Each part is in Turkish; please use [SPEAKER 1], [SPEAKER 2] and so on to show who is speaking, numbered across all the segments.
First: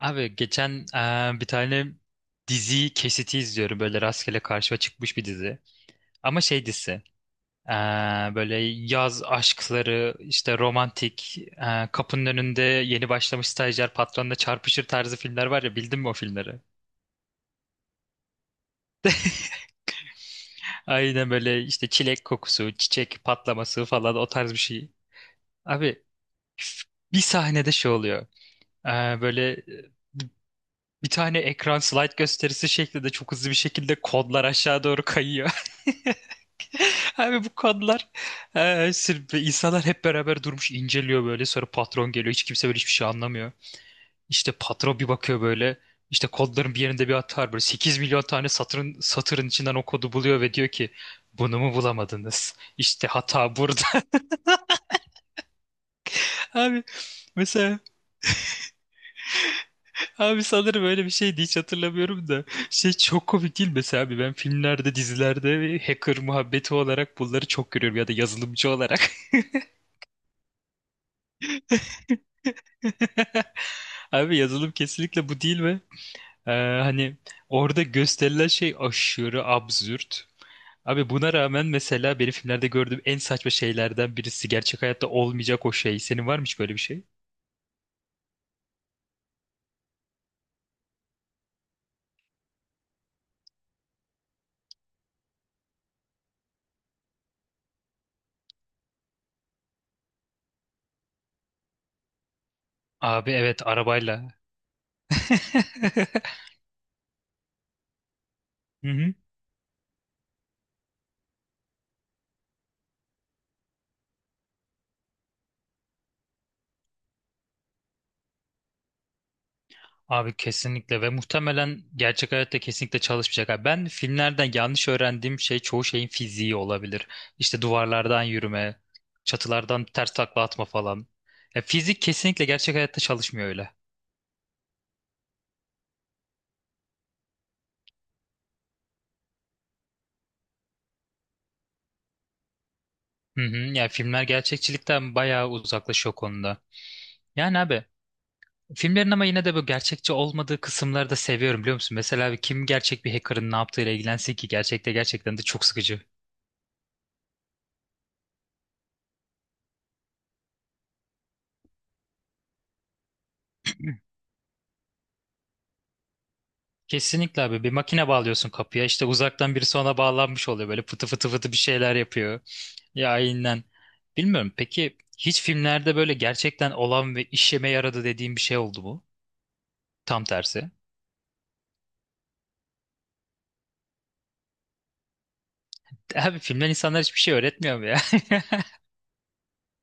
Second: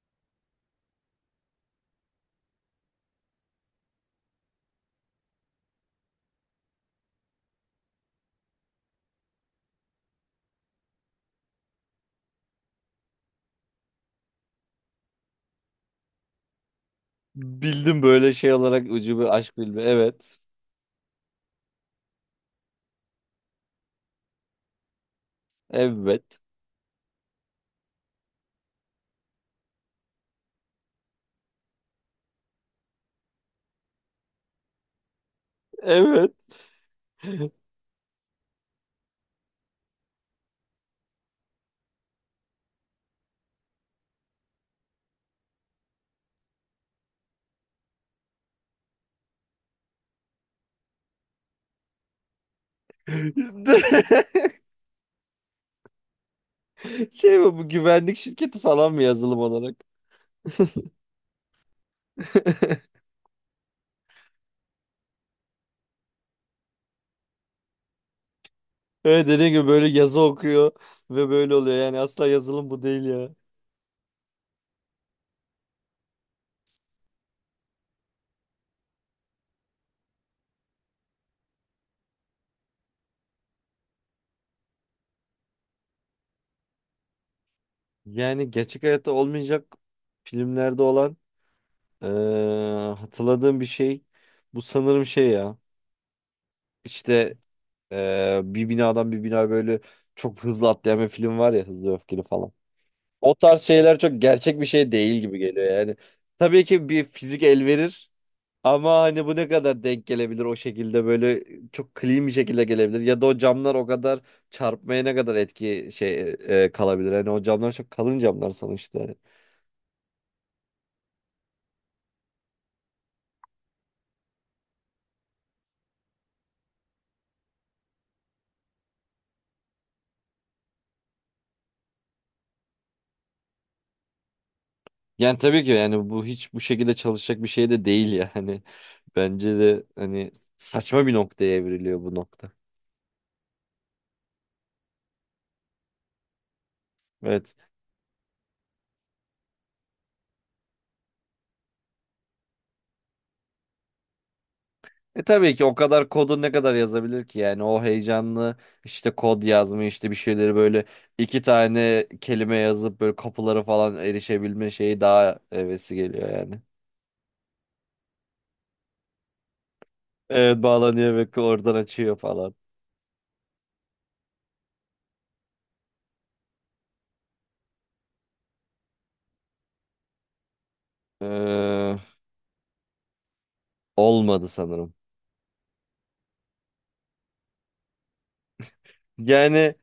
[SPEAKER 1] Abi geçen bir tane dizi kesiti izliyorum böyle rastgele karşıma çıkmış bir dizi. Ama şey dizisi, böyle yaz aşkları işte romantik, kapının önünde yeni başlamış stajyer patronla çarpışır tarzı filmler var ya, bildin mi o filmleri?
[SPEAKER 2] Bildim böyle şey olarak ucube aşk bilme. Evet.
[SPEAKER 1] Aynen böyle işte çilek kokusu, çiçek patlaması falan o tarz bir şey. Abi
[SPEAKER 2] Evet.
[SPEAKER 1] üf, bir sahnede şey oluyor. Eee, böyle e, bir tane ekran slide gösterisi şeklinde çok hızlı bir şekilde kodlar aşağı doğru kayıyor.
[SPEAKER 2] Evet.
[SPEAKER 1] Abi bu kadınlar, insanlar hep beraber durmuş inceliyor böyle, sonra patron geliyor, hiç kimse böyle hiçbir şey anlamıyor. İşte patron bir bakıyor böyle, işte kodların bir yerinde bir hata var böyle, 8.000.000 tane satırın, satırın içinden o kodu buluyor ve diyor ki bunu mu bulamadınız? İşte hata burada. Abi
[SPEAKER 2] Şey mi bu
[SPEAKER 1] mesela,
[SPEAKER 2] güvenlik şirketi falan mı yazılım olarak?
[SPEAKER 1] abi sanırım öyle bir şeydi, hiç hatırlamıyorum da şey, çok komik değil mi? Mesela abi ben filmlerde, dizilerde hacker muhabbeti olarak bunları çok görüyorum ya da yazılımcı olarak.
[SPEAKER 2] Evet, dediğim gibi böyle yazı okuyor ve böyle oluyor. Yani asla yazılım bu değil ya.
[SPEAKER 1] Abi yazılım kesinlikle bu değil ve Ee, hani orada gösterilen şey aşırı absürt. Abi buna rağmen mesela benim filmlerde gördüğüm en saçma şeylerden birisi, gerçek hayatta olmayacak o şey. Senin var mı hiç böyle bir şey?
[SPEAKER 2] Yani gerçek hayatta olmayacak filmlerde olan eee, hatırladığım bir şey. Bu sanırım şey ya. İşte bir binadan bir bina böyle çok hızlı atlayan bir film var ya, Hızlı Öfkeli falan.
[SPEAKER 1] Abi
[SPEAKER 2] O tarz
[SPEAKER 1] evet,
[SPEAKER 2] şeyler çok
[SPEAKER 1] arabayla.
[SPEAKER 2] gerçek bir şey değil gibi geliyor yani. Tabii ki bir fizik el verir
[SPEAKER 1] Hı
[SPEAKER 2] ama
[SPEAKER 1] hı.
[SPEAKER 2] hani bu ne kadar denk gelebilir o şekilde böyle çok clean bir şekilde gelebilir ya da o camlar o kadar çarpmaya ne kadar etki şey kalabilir. Hani o camlar çok kalın camlar sonuçta.
[SPEAKER 1] Abi kesinlikle, ve muhtemelen gerçek hayatta kesinlikle çalışmayacak. Abi ben filmlerden yanlış öğrendiğim şey çoğu şeyin fiziği olabilir. İşte duvarlardan yürüme, çatılardan ters takla atma falan. Ya fizik kesinlikle gerçek hayatta çalışmıyor öyle.
[SPEAKER 2] Yani tabii ki yani bu hiç bu şekilde çalışacak bir şey de değil yani. Bence de hani saçma bir noktaya evriliyor bu nokta.
[SPEAKER 1] Hı hı, yani filmler gerçekçilikten bayağı uzaklaşıyor o konuda.
[SPEAKER 2] Evet.
[SPEAKER 1] Yani abi, filmlerin ama yine de bu gerçekçi olmadığı kısımları da seviyorum biliyor musun? Mesela abi kim gerçek bir hacker'ın ne yaptığıyla ilgilensin ki, gerçekte
[SPEAKER 2] E,
[SPEAKER 1] gerçekten de
[SPEAKER 2] tabii ki
[SPEAKER 1] çok
[SPEAKER 2] o
[SPEAKER 1] sıkıcı.
[SPEAKER 2] kadar kodu ne kadar yazabilir ki yani o heyecanlı işte kod yazma işte bir şeyleri böyle iki tane kelime yazıp böyle kapılara falan erişebilme şeyi daha hevesi geliyor yani.
[SPEAKER 1] Kesinlikle abi, bir makine bağlıyorsun kapıya, işte uzaktan birisi ona bağlanmış
[SPEAKER 2] Evet,
[SPEAKER 1] oluyor, böyle fıtı
[SPEAKER 2] bağlanıyor
[SPEAKER 1] fıtı
[SPEAKER 2] ve
[SPEAKER 1] fıtı bir
[SPEAKER 2] oradan
[SPEAKER 1] şeyler
[SPEAKER 2] açıyor
[SPEAKER 1] yapıyor,
[SPEAKER 2] falan.
[SPEAKER 1] ya aynen. Bilmiyorum, peki hiç filmlerde böyle gerçekten olan ve işeme yaradı dediğin bir şey oldu mu, tam tersi?
[SPEAKER 2] Ee, Olmadı sanırım.
[SPEAKER 1] Abi filmler insanlar hiçbir şey öğretmiyor mu ya?
[SPEAKER 2] Yani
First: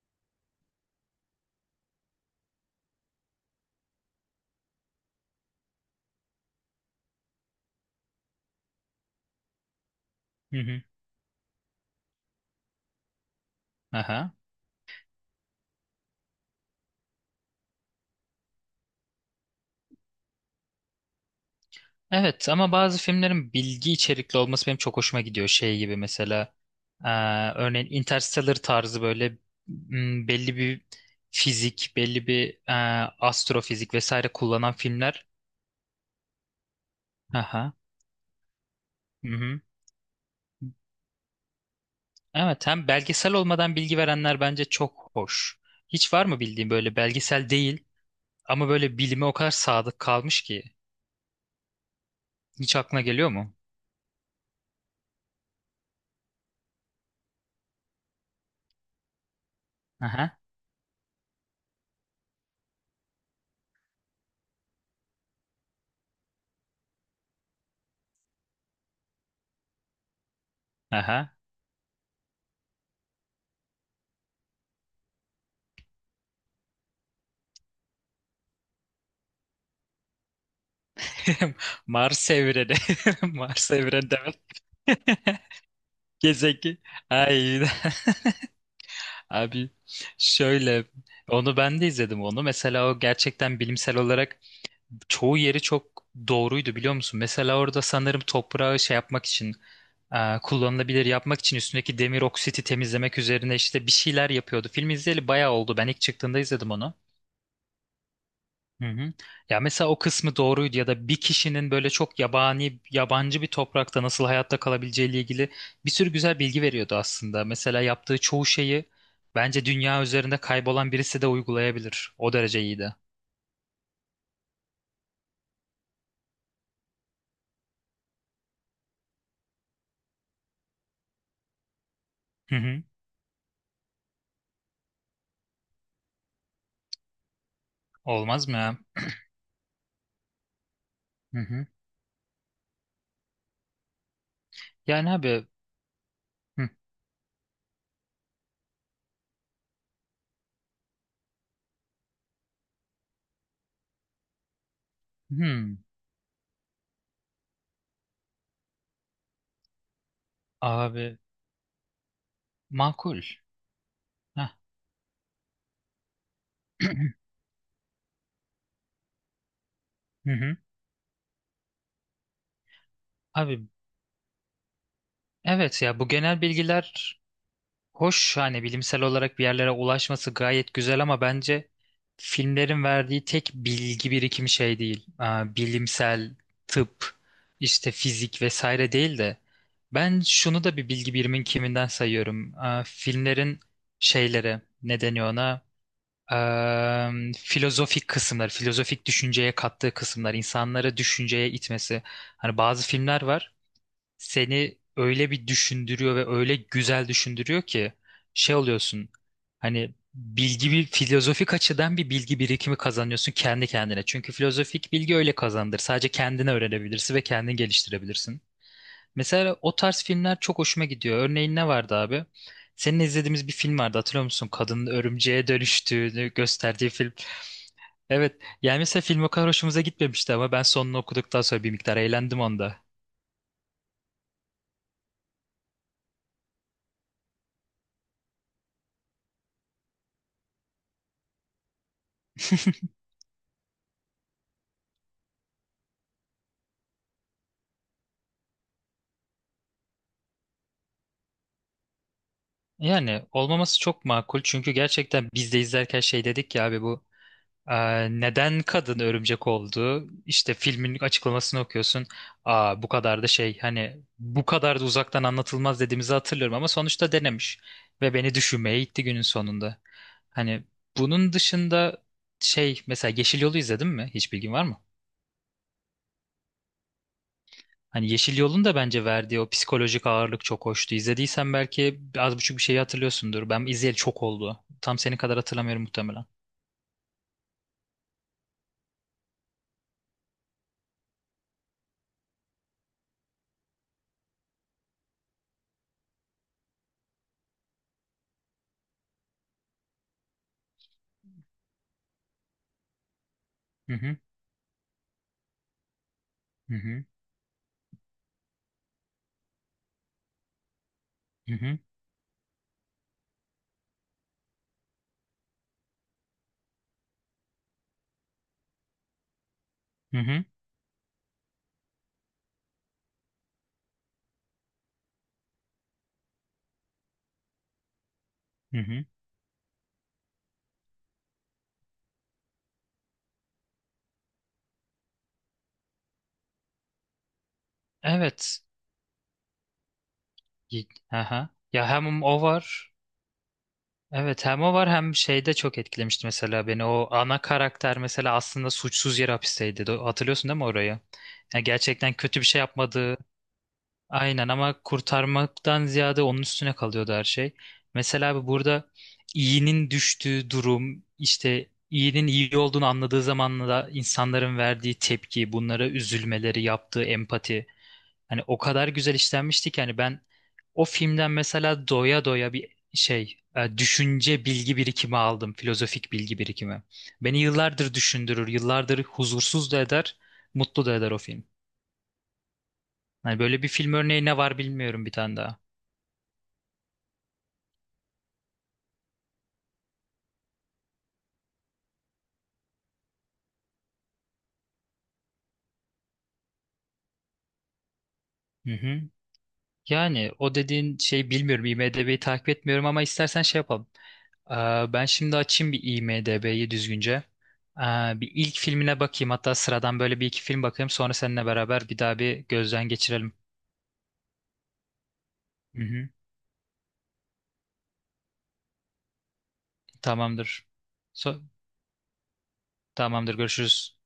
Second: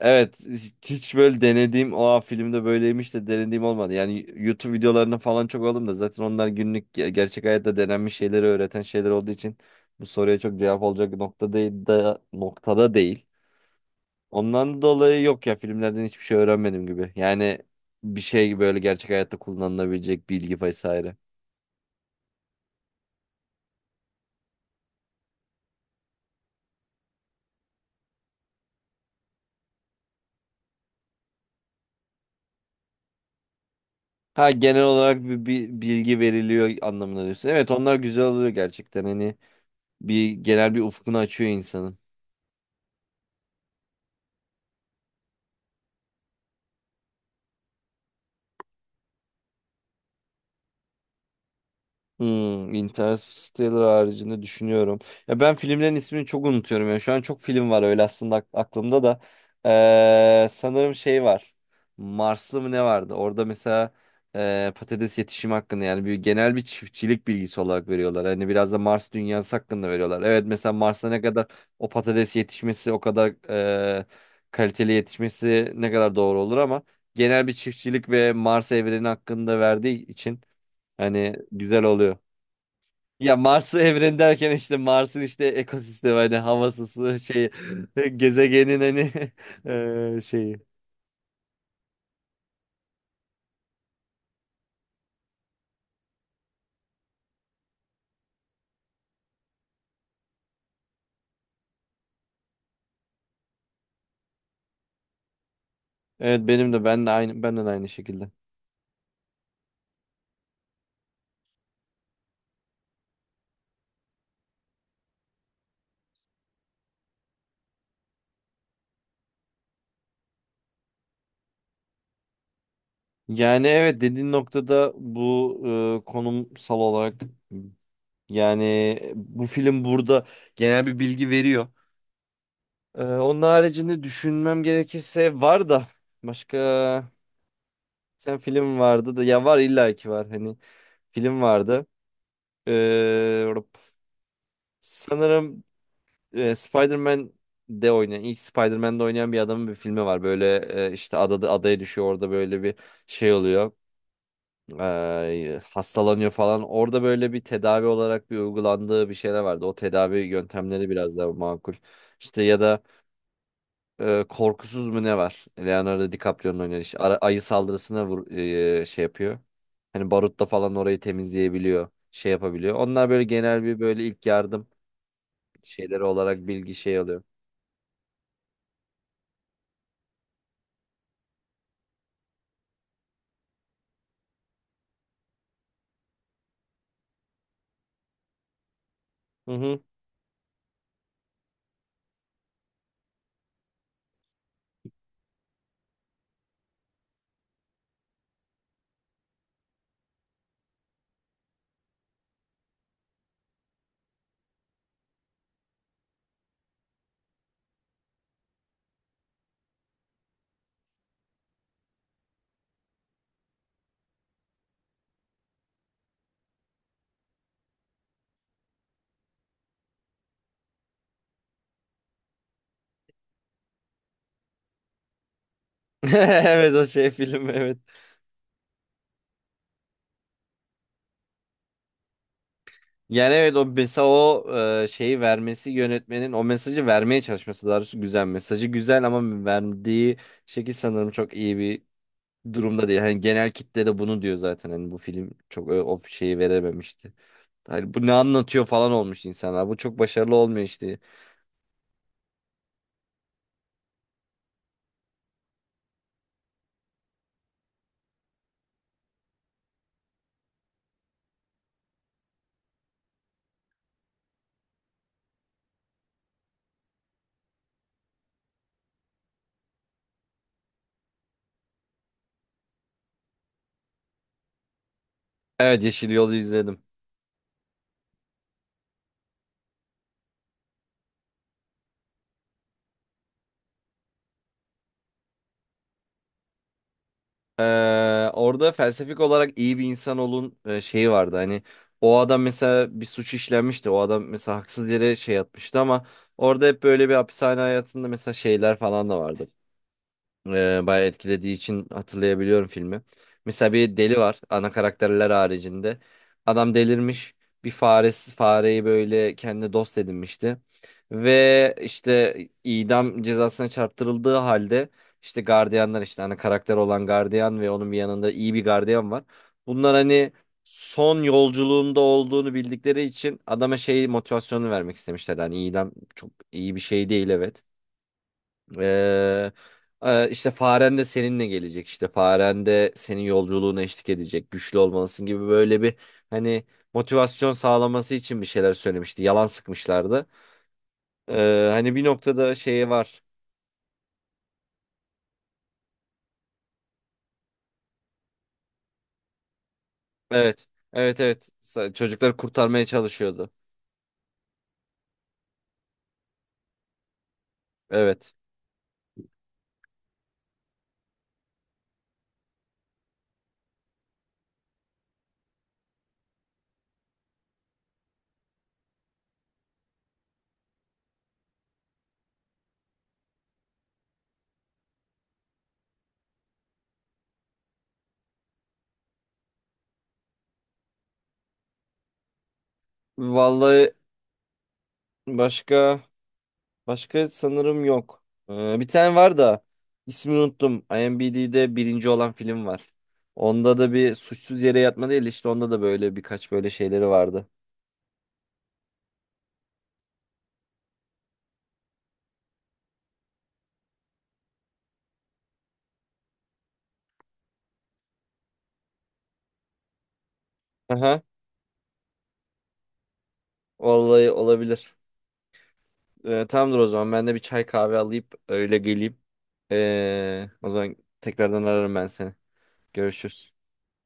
[SPEAKER 2] evet, hiç böyle denediğim o filmde böyleymiş de denediğim olmadı. Yani YouTube videolarını falan çok aldım da zaten onlar günlük gerçek hayatta denenmiş şeyleri öğreten şeyler olduğu için bu soruya
[SPEAKER 1] Hı
[SPEAKER 2] çok cevap
[SPEAKER 1] hı.
[SPEAKER 2] olacak nokta değil de noktada değil.
[SPEAKER 1] Aha.
[SPEAKER 2] Ondan dolayı yok ya, filmlerden hiçbir şey öğrenmedim gibi. Yani bir şey böyle gerçek hayatta kullanılabilecek bilgi vesaire.
[SPEAKER 1] Evet ama bazı filmlerin bilgi içerikli olması benim çok hoşuma gidiyor. Şey gibi, mesela örneğin Interstellar tarzı böyle, belli bir fizik, belli bir astrofizik vesaire
[SPEAKER 2] Ha,
[SPEAKER 1] kullanan
[SPEAKER 2] genel olarak
[SPEAKER 1] filmler.
[SPEAKER 2] bir bilgi veriliyor anlamına diyorsun. Evet,
[SPEAKER 1] Aha.
[SPEAKER 2] onlar güzel oluyor gerçekten hani
[SPEAKER 1] Mhm.
[SPEAKER 2] bir genel bir ufkunu açıyor insanın.
[SPEAKER 1] Evet, hem belgesel olmadan bilgi verenler bence çok hoş. Hiç var mı bildiğin böyle belgesel değil ama böyle bilime o kadar sadık kalmış ki?
[SPEAKER 2] Hmm,
[SPEAKER 1] Hiç aklına geliyor mu?
[SPEAKER 2] Interstellar haricinde düşünüyorum. Ya ben filmlerin ismini çok unutuyorum. Ya şu an çok film var öyle aslında aklımda da.
[SPEAKER 1] Aha.
[SPEAKER 2] Sanırım şey var. Marslı mı ne vardı? Orada mesela patates yetişimi hakkında yani bir genel bir çiftçilik bilgisi olarak veriyorlar. Hani biraz da Mars dünyası hakkında veriyorlar. Evet, mesela Mars'ta ne
[SPEAKER 1] Aha.
[SPEAKER 2] kadar o patates yetişmesi o kadar e, kaliteli yetişmesi ne kadar doğru olur ama genel bir çiftçilik ve Mars evreni hakkında verdiği için hani güzel oluyor.
[SPEAKER 1] Mars evreni.
[SPEAKER 2] Ya
[SPEAKER 1] Mars
[SPEAKER 2] Mars'ı
[SPEAKER 1] evreni
[SPEAKER 2] evren
[SPEAKER 1] demek.
[SPEAKER 2] derken işte Mars'ın işte ekosistemi hani
[SPEAKER 1] Gezegen.
[SPEAKER 2] havası, su, şey
[SPEAKER 1] Ay.
[SPEAKER 2] gezegenin hani
[SPEAKER 1] Abi
[SPEAKER 2] şeyi.
[SPEAKER 1] şöyle, onu ben de izledim onu. Mesela o gerçekten bilimsel olarak çoğu yeri çok doğruydu biliyor musun? Mesela orada sanırım toprağı şey yapmak için, kullanılabilir yapmak için üstündeki demir oksiti temizlemek üzerine işte bir şeyler yapıyordu. Film izleyeli bayağı oldu. Ben ilk çıktığında
[SPEAKER 2] Evet,
[SPEAKER 1] izledim
[SPEAKER 2] benim de
[SPEAKER 1] onu.
[SPEAKER 2] ben de aynı benden aynı şekilde.
[SPEAKER 1] Hı hı. Ya mesela o kısmı doğruydu, ya da bir kişinin böyle çok yabani, yabancı bir toprakta nasıl hayatta kalabileceğiyle ilgili bir sürü güzel bilgi veriyordu aslında. Mesela yaptığı çoğu şeyi bence dünya üzerinde kaybolan birisi de uygulayabilir. O derece iyiydi.
[SPEAKER 2] Yani evet, dediğin noktada bu konumsal olarak yani bu film burada genel bir bilgi veriyor.
[SPEAKER 1] Hı hı.
[SPEAKER 2] Onun haricinde düşünmem gerekirse var da başka sen
[SPEAKER 1] Olmaz mı
[SPEAKER 2] film
[SPEAKER 1] ya?
[SPEAKER 2] vardı da ya var illa ki var hani
[SPEAKER 1] Hı
[SPEAKER 2] film
[SPEAKER 1] hı.
[SPEAKER 2] vardı. Eee
[SPEAKER 1] Yani abi,
[SPEAKER 2] Sanırım
[SPEAKER 1] hı.
[SPEAKER 2] Spider-Man de oynayan ilk Spider-Man'de oynayan bir adamın bir filmi var. Böyle işte adaya düşüyor orada böyle bir şey oluyor. E,
[SPEAKER 1] Hmm,
[SPEAKER 2] hastalanıyor falan. Orada böyle bir tedavi olarak bir uygulandığı bir şeyler vardı. O tedavi yöntemleri biraz
[SPEAKER 1] abi
[SPEAKER 2] daha makul. İşte ya da
[SPEAKER 1] makul. Heh.
[SPEAKER 2] Korkusuz mu ne var? Leonardo DiCaprio'nun oynadığı işte ayı saldırısına vur, şey yapıyor. Hani
[SPEAKER 1] Hı
[SPEAKER 2] barutla
[SPEAKER 1] hı.
[SPEAKER 2] falan orayı temizleyebiliyor, şey yapabiliyor. Onlar böyle genel
[SPEAKER 1] Abi
[SPEAKER 2] bir böyle ilk yardım
[SPEAKER 1] evet ya,
[SPEAKER 2] şeyleri
[SPEAKER 1] bu
[SPEAKER 2] olarak
[SPEAKER 1] genel
[SPEAKER 2] bilgi şey
[SPEAKER 1] bilgiler
[SPEAKER 2] alıyor.
[SPEAKER 1] hoş, hani bilimsel olarak bir yerlere ulaşması gayet güzel, ama bence filmlerin verdiği tek bilgi birikimi şey değil. Aa, bilimsel, tıp, işte fizik vesaire değil de
[SPEAKER 2] Hı hı.
[SPEAKER 1] ben şunu da bir bilgi birimin kiminden sayıyorum. Aa, filmlerin şeyleri ne deniyor ona? Filozofik kısımlar, filozofik düşünceye kattığı kısımlar, insanları düşünceye itmesi. Hani bazı filmler var, seni öyle bir düşündürüyor ve öyle güzel düşündürüyor ki şey oluyorsun. Hani bilgi, bir filozofik açıdan bir bilgi birikimi kazanıyorsun kendi kendine. Çünkü filozofik bilgi öyle kazandır. Sadece kendine öğrenebilirsin ve kendini geliştirebilirsin. Mesela o tarz filmler çok hoşuma gidiyor. Örneğin ne vardı abi? Seninle izlediğimiz bir film vardı, hatırlıyor musun? Kadının örümceğe dönüştüğünü
[SPEAKER 2] Evet, o
[SPEAKER 1] gösterdiği
[SPEAKER 2] şey
[SPEAKER 1] film.
[SPEAKER 2] film evet.
[SPEAKER 1] Evet. Yani mesela film o kadar hoşumuza gitmemişti ama ben sonunu okuduktan sonra bir miktar eğlendim onda.
[SPEAKER 2] Yani evet, o mesela o şeyi vermesi yönetmenin o mesajı vermeye çalışması daha doğrusu güzel. Mesajı güzel ama verdiği şekil sanırım çok iyi bir durumda değil. Hani genel kitle de bunu diyor zaten. Hani bu film çok o şeyi verememişti. Hani bu ne anlatıyor falan olmuş insanlar. Bu çok başarılı olmuyor işte.
[SPEAKER 1] Yani olmaması çok makul, çünkü gerçekten biz de izlerken şey dedik ya abi, bu neden kadın örümcek oldu? İşte filmin açıklamasını okuyorsun. Aa, bu kadar da şey, hani bu kadar da uzaktan anlatılmaz dediğimizi hatırlıyorum, ama sonuçta denemiş ve beni düşünmeye itti günün sonunda. Hani bunun dışında, şey mesela Yeşil Yol'u izledin mi? Hiç bilgin var mı?
[SPEAKER 2] Evet, Yeşil Yol'u izledim.
[SPEAKER 1] Hani Yeşil Yol'un da bence verdiği o psikolojik ağırlık çok hoştu. İzlediysen belki az buçuk bir şeyi hatırlıyorsundur. Ben izleyeli çok oldu. Tam senin kadar hatırlamıyorum muhtemelen.
[SPEAKER 2] Ee, Orada felsefik olarak iyi bir insan olun şeyi vardı. Hani o adam mesela bir suç işlenmişti. O adam mesela haksız yere şey yatmıştı ama orada hep böyle bir hapishane hayatında mesela şeyler falan da vardı bayağı etkilediği için hatırlayabiliyorum filmi. Mesela
[SPEAKER 1] Hı
[SPEAKER 2] bir
[SPEAKER 1] hı
[SPEAKER 2] deli var ana karakterler haricinde. Adam
[SPEAKER 1] hı hı
[SPEAKER 2] delirmiş. Bir faresi, fareyi böyle kendi dost edinmişti. Ve
[SPEAKER 1] hı
[SPEAKER 2] işte idam cezasına çarptırıldığı halde işte gardiyanlar işte ana karakter olan gardiyan ve onun bir yanında iyi bir gardiyan var. Bunlar
[SPEAKER 1] hı
[SPEAKER 2] hani
[SPEAKER 1] hı.
[SPEAKER 2] son yolculuğunda olduğunu bildikleri için adama şey motivasyonu vermek istemişler. Hani idam çok iyi bir şey değil, evet.
[SPEAKER 1] Hı.
[SPEAKER 2] Ee, işte faren de seninle gelecek işte faren de senin yolculuğuna eşlik edecek güçlü olmalısın gibi böyle bir hani motivasyon sağlaması için bir
[SPEAKER 1] Evet.
[SPEAKER 2] şeyler söylemişti yalan sıkmışlardı.
[SPEAKER 1] Y-. Aha. Ya
[SPEAKER 2] Hani bir
[SPEAKER 1] hem o
[SPEAKER 2] noktada
[SPEAKER 1] var.
[SPEAKER 2] şeyi var.
[SPEAKER 1] Evet hem o var, hem şeyde çok etkilemişti mesela beni. O ana karakter mesela aslında suçsuz yere hapisteydi. Do-. Hatırlıyorsun değil mi
[SPEAKER 2] Evet,
[SPEAKER 1] orayı?
[SPEAKER 2] evet, evet,
[SPEAKER 1] Ya gerçekten
[SPEAKER 2] Çocukları
[SPEAKER 1] kötü bir şey
[SPEAKER 2] kurtarmaya
[SPEAKER 1] yapmadığı,
[SPEAKER 2] çalışıyordu.
[SPEAKER 1] aynen, ama kurtarmaktan ziyade onun üstüne kalıyordu her şey. Mesela
[SPEAKER 2] Evet,
[SPEAKER 1] abi burada iyinin düştüğü durum, işte iyinin iyi olduğunu anladığı zamanla da insanların verdiği tepki, bunlara üzülmeleri, yaptığı empati. Hani o kadar güzel işlenmişti ki, hani ben o filmden mesela doya doya bir şey, düşünce, bilgi birikimi aldım. Filozofik bilgi birikimi. Beni yıllardır düşündürür, yıllardır huzursuz da eder, mutlu da eder o film. Hani böyle bir
[SPEAKER 2] vallahi
[SPEAKER 1] film örneği ne var bilmiyorum, bir tane daha.
[SPEAKER 2] başka başka sanırım yok. Bir tane var da ismini unuttum. IMDb'de birinci olan film var. Onda da bir suçsuz yere yatma değil işte onda da böyle birkaç böyle şeyleri vardı.
[SPEAKER 1] Hı hı. Yani o dediğin şey, bilmiyorum. IMDb'yi takip etmiyorum ama istersen şey yapalım. Aa, ben şimdi açayım bir IMDb'yi düzgünce. Aa, bir ilk filmine bakayım. Hatta sıradan böyle bir iki film bakayım. Sonra
[SPEAKER 2] Aha,
[SPEAKER 1] seninle beraber bir daha bir gözden geçirelim.
[SPEAKER 2] vallahi olabilir.
[SPEAKER 1] Hı hı.
[SPEAKER 2] Tamamdır o zaman, ben de bir çay kahve alayım öyle geleyim.
[SPEAKER 1] Tamamdır.
[SPEAKER 2] O zaman
[SPEAKER 1] So-.
[SPEAKER 2] tekrardan ararım ben seni.
[SPEAKER 1] Tamamdır.
[SPEAKER 2] Görüşürüz.
[SPEAKER 1] Görüşürüz.